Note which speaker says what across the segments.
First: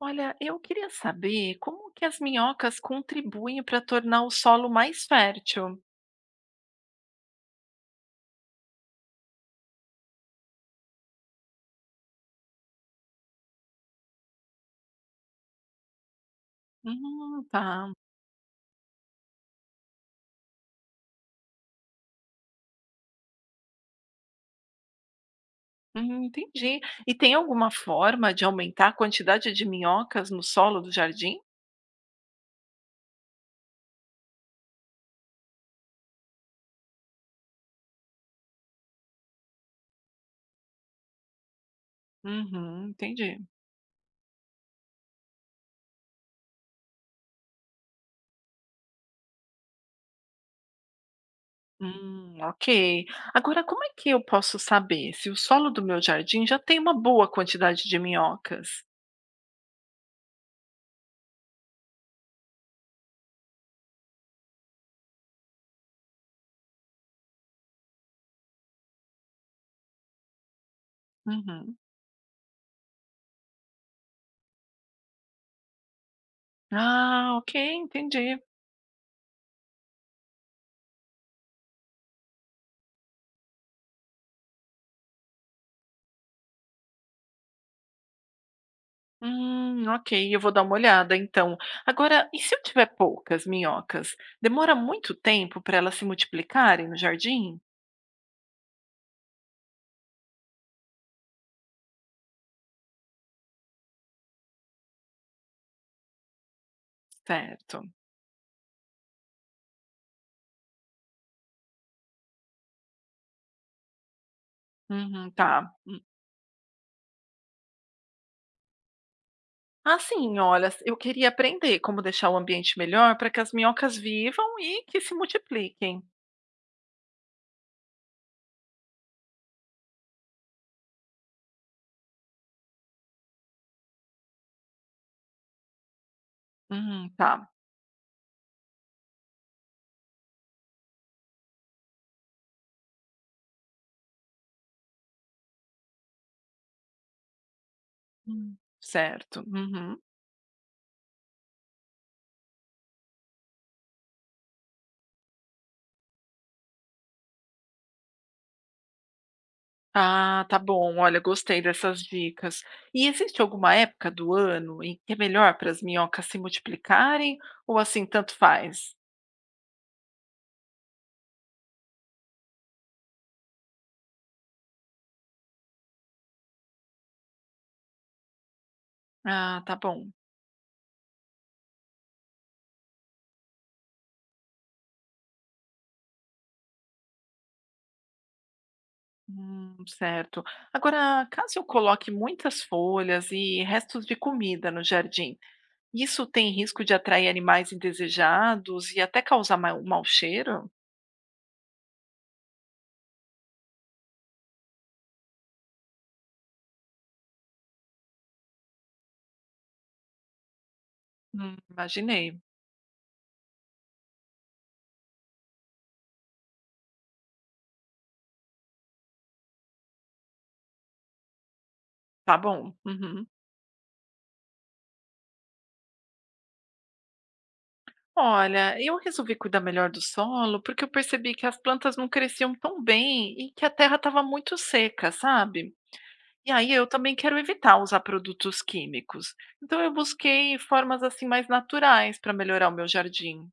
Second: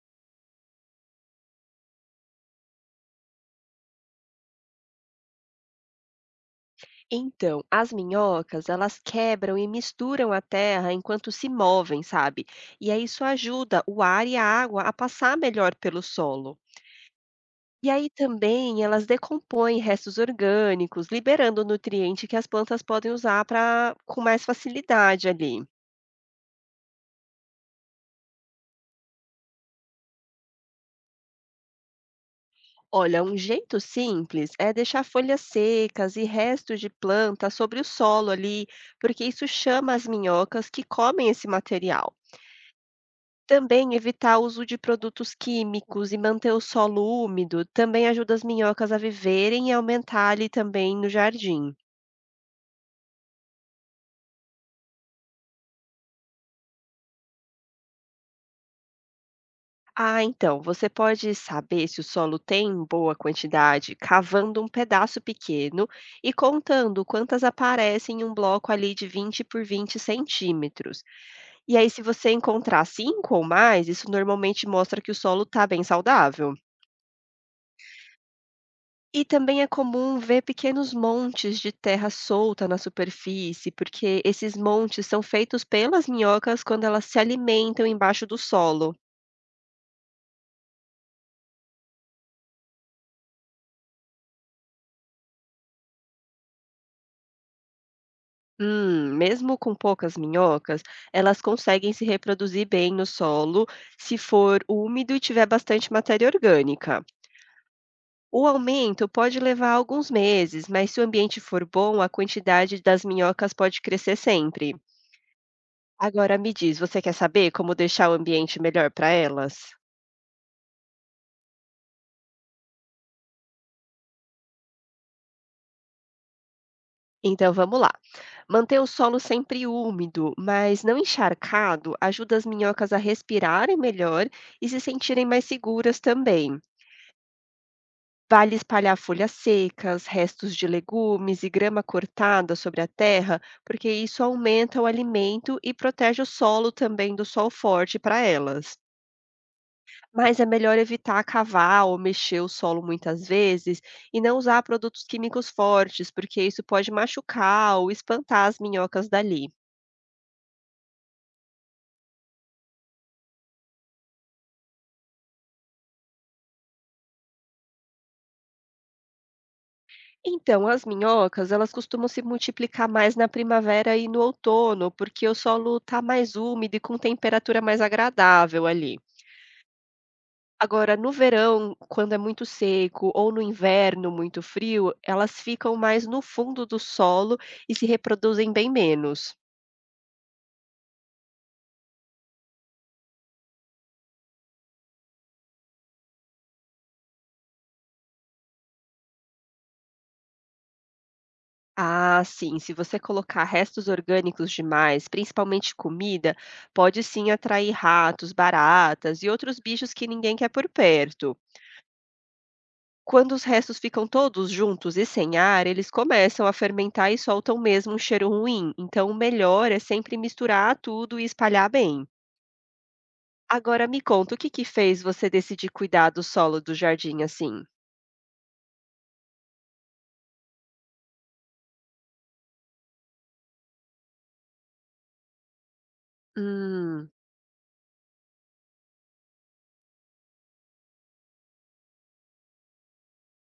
Speaker 1: Olha, eu queria saber como que as minhocas contribuem para tornar o solo mais fértil.
Speaker 2: Então, as minhocas, elas quebram e misturam a terra enquanto se movem, sabe? E aí isso ajuda o ar e a água a passar melhor pelo solo.
Speaker 1: Tá.
Speaker 2: E aí também elas decompõem restos orgânicos, liberando o nutriente que as plantas podem usar para com mais facilidade ali.
Speaker 1: Entendi. E tem alguma forma de aumentar a quantidade de minhocas no solo do jardim?
Speaker 2: Olha, um jeito simples é deixar folhas secas e restos de planta sobre o solo ali, porque isso chama as minhocas que comem esse material.
Speaker 1: Uhum, entendi.
Speaker 2: Também evitar o uso de produtos químicos e manter o solo úmido também ajuda as minhocas a viverem e aumentar ali também no jardim.
Speaker 1: Ok. Agora, como é que eu posso saber se o solo do meu jardim já tem uma boa quantidade de minhocas?
Speaker 2: Ah, então, você pode saber se o solo tem boa quantidade cavando um pedaço pequeno e contando quantas aparecem em um bloco ali de 20 por 20 centímetros.
Speaker 1: Uhum.
Speaker 2: E aí, se você encontrar cinco ou mais, isso normalmente mostra que o solo está bem saudável.
Speaker 1: Ah, ok, entendi.
Speaker 2: E também é comum ver pequenos montes de terra solta na superfície, porque esses montes são feitos pelas minhocas quando elas se alimentam embaixo do solo.
Speaker 1: Ok, eu vou dar uma olhada então. Agora, e se eu tiver poucas minhocas? Demora muito tempo para elas se multiplicarem no jardim?
Speaker 2: Mesmo com poucas minhocas, elas conseguem se reproduzir bem no solo se for úmido e tiver bastante matéria orgânica.
Speaker 1: Certo.
Speaker 2: O aumento pode levar alguns meses, mas se o ambiente for bom, a quantidade das minhocas pode crescer sempre.
Speaker 1: Uhum, tá. Hum.
Speaker 2: Agora me diz, você quer saber como deixar o ambiente melhor para elas?
Speaker 1: Ah, sim, olha, eu queria aprender como deixar o ambiente melhor para que as minhocas vivam e que se multipliquem.
Speaker 2: Então vamos lá. Manter o solo sempre úmido, mas não encharcado, ajuda as minhocas a respirarem melhor e se sentirem mais seguras também.
Speaker 1: Uhum, tá.
Speaker 2: Vale espalhar folhas secas, restos de legumes e grama cortada sobre a terra, porque isso aumenta o alimento e protege o solo também do sol forte para elas.
Speaker 1: Certo. Uhum.
Speaker 2: Mas é melhor evitar cavar ou mexer o solo muitas vezes e não usar produtos químicos fortes, porque isso pode machucar ou espantar as minhocas dali.
Speaker 1: Ah, tá bom. Olha, gostei dessas dicas. E existe alguma época do ano em que é melhor para as minhocas se multiplicarem ou assim tanto faz?
Speaker 2: Então, as minhocas, elas costumam se multiplicar mais na primavera e no outono, porque o solo está mais úmido e com temperatura mais agradável ali.
Speaker 1: Ah, tá bom.
Speaker 2: Agora, no verão, quando é muito seco, ou no inverno muito frio, elas ficam mais no fundo do solo e se reproduzem bem menos.
Speaker 1: Certo. Agora, caso eu coloque muitas folhas e restos de comida no jardim, isso tem risco de atrair animais indesejados e até causar um mau cheiro?
Speaker 2: Ah, sim, se você colocar restos orgânicos demais, principalmente comida, pode sim atrair ratos, baratas e outros bichos que ninguém quer por perto.
Speaker 1: Imaginei.
Speaker 2: Quando os restos ficam todos juntos e sem ar, eles começam a fermentar e soltam mesmo um cheiro ruim. Então, o melhor é sempre misturar tudo e espalhar bem.
Speaker 1: Tá bom. Uhum.
Speaker 2: Agora me conta, o que que fez você decidir cuidar do solo do jardim assim?
Speaker 1: Olha, eu resolvi cuidar melhor do solo porque eu percebi que as plantas não cresciam tão bem e que a terra estava muito seca, sabe? E aí eu
Speaker 2: Hum.
Speaker 1: também quero evitar usar produtos químicos. Então eu busquei formas assim mais naturais para melhorar o meu jardim.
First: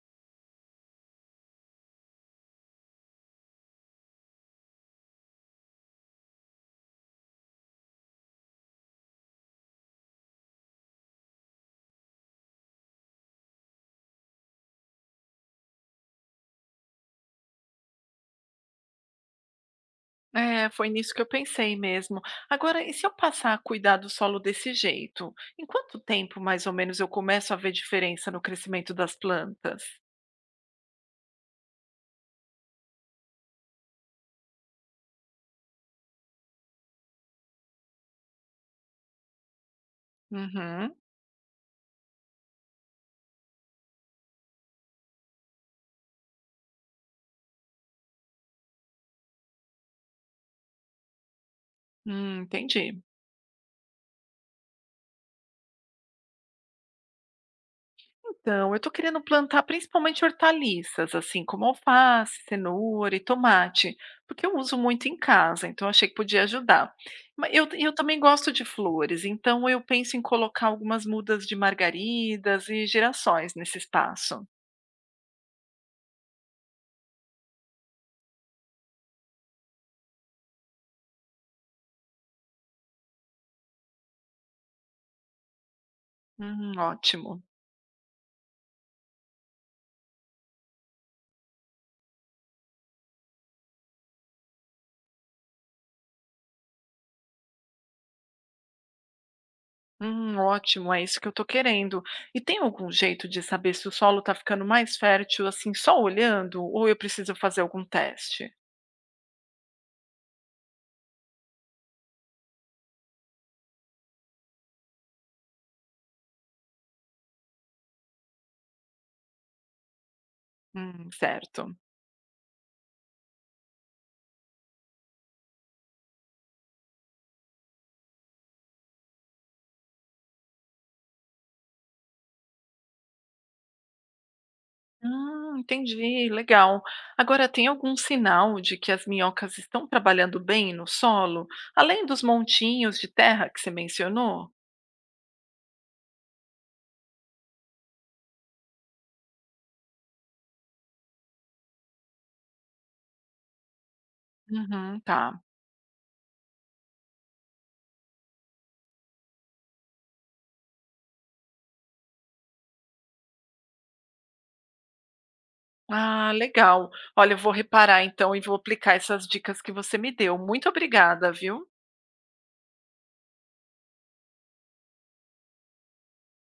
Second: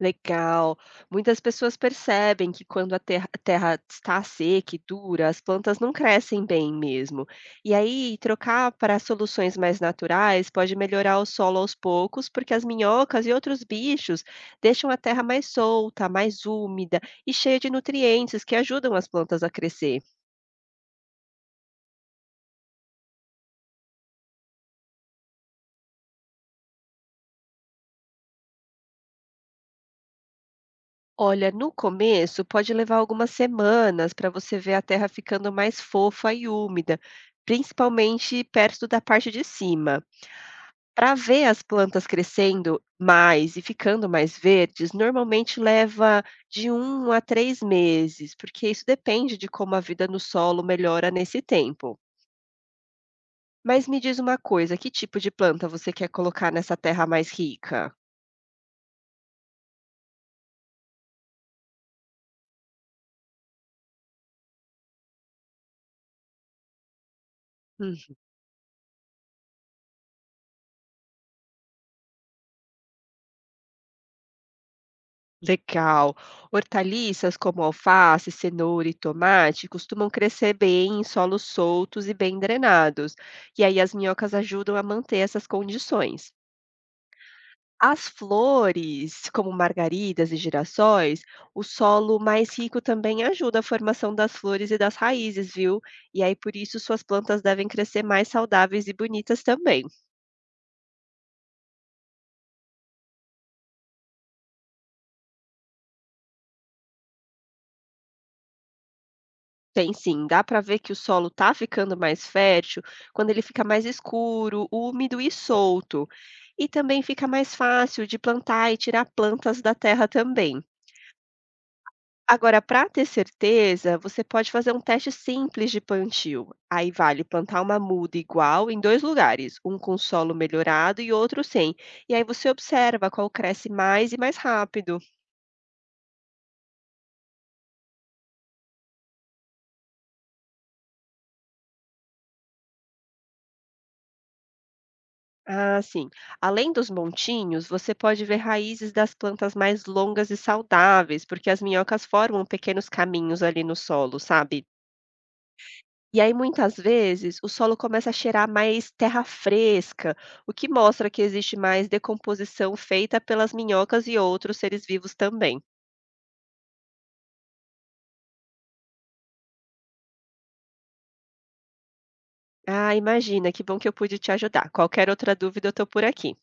Speaker 2: Legal. Muitas pessoas percebem que quando a terra está seca e dura, as plantas não crescem bem mesmo. E aí, trocar para soluções mais naturais pode melhorar o solo aos poucos, porque as minhocas e outros bichos deixam a terra mais solta, mais úmida e cheia de nutrientes que ajudam as plantas a crescer.
Speaker 1: É, foi nisso que eu pensei mesmo. Agora, e se eu passar a cuidar do solo desse jeito? Em quanto tempo, mais ou menos, eu começo a ver diferença no crescimento das plantas?
Speaker 2: Olha, no começo pode levar algumas semanas para você ver a terra ficando mais fofa e úmida, principalmente perto da parte de cima.
Speaker 1: Uhum.
Speaker 2: Para ver as plantas crescendo mais e ficando mais verdes, normalmente leva de 1 a 3 meses, porque isso depende de como a vida no solo melhora nesse tempo.
Speaker 1: Entendi.
Speaker 2: Mas me diz uma coisa, que tipo de planta você quer colocar nessa terra mais rica?
Speaker 1: Então, eu tô querendo plantar principalmente hortaliças, assim como alface, cenoura e tomate, porque eu uso muito em casa, então achei que podia ajudar. Mas eu
Speaker 2: Hum,
Speaker 1: também gosto de flores, então eu penso em colocar algumas mudas de margaridas e girassóis nesse espaço.
Speaker 2: legal. Hortaliças como alface, cenoura e tomate costumam crescer bem em solos soltos e bem drenados. E aí as minhocas ajudam a manter essas condições.
Speaker 1: Ótimo.
Speaker 2: As flores, como margaridas e girassóis, o solo mais rico também ajuda a formação das flores e das raízes, viu? E aí, por isso, suas plantas devem crescer mais saudáveis e bonitas também.
Speaker 1: Ótimo, é isso que eu tô querendo. E tem algum jeito de saber se o solo tá ficando mais fértil assim só olhando ou eu preciso fazer algum teste?
Speaker 2: Tem sim, dá para ver que o solo tá ficando mais fértil quando ele fica mais escuro, úmido e solto. E também fica mais fácil de plantar e tirar plantas da terra também.
Speaker 1: Certo.
Speaker 2: Agora, para ter certeza, você pode fazer um teste simples de plantio. Aí vale plantar uma muda igual em dois lugares, um com solo melhorado e outro sem. E aí você observa qual cresce mais e mais rápido.
Speaker 1: Entendi, legal. Agora, tem algum sinal de que as minhocas estão trabalhando bem no solo, além dos montinhos de terra que você mencionou?
Speaker 2: Ah, sim. Além dos montinhos, você pode ver raízes das plantas mais longas e saudáveis, porque as minhocas formam pequenos caminhos ali no solo, sabe?
Speaker 1: Uhum, tá.
Speaker 2: E aí, muitas vezes, o solo começa a cheirar mais terra fresca, o que mostra que existe mais decomposição feita pelas minhocas e outros seres vivos também.
Speaker 1: Ah, legal. Olha, eu vou reparar então e vou aplicar essas dicas que você me deu. Muito obrigada, viu?
Speaker 2: Ah, imagina, que bom que eu pude te ajudar. Qualquer outra dúvida, eu estou por aqui.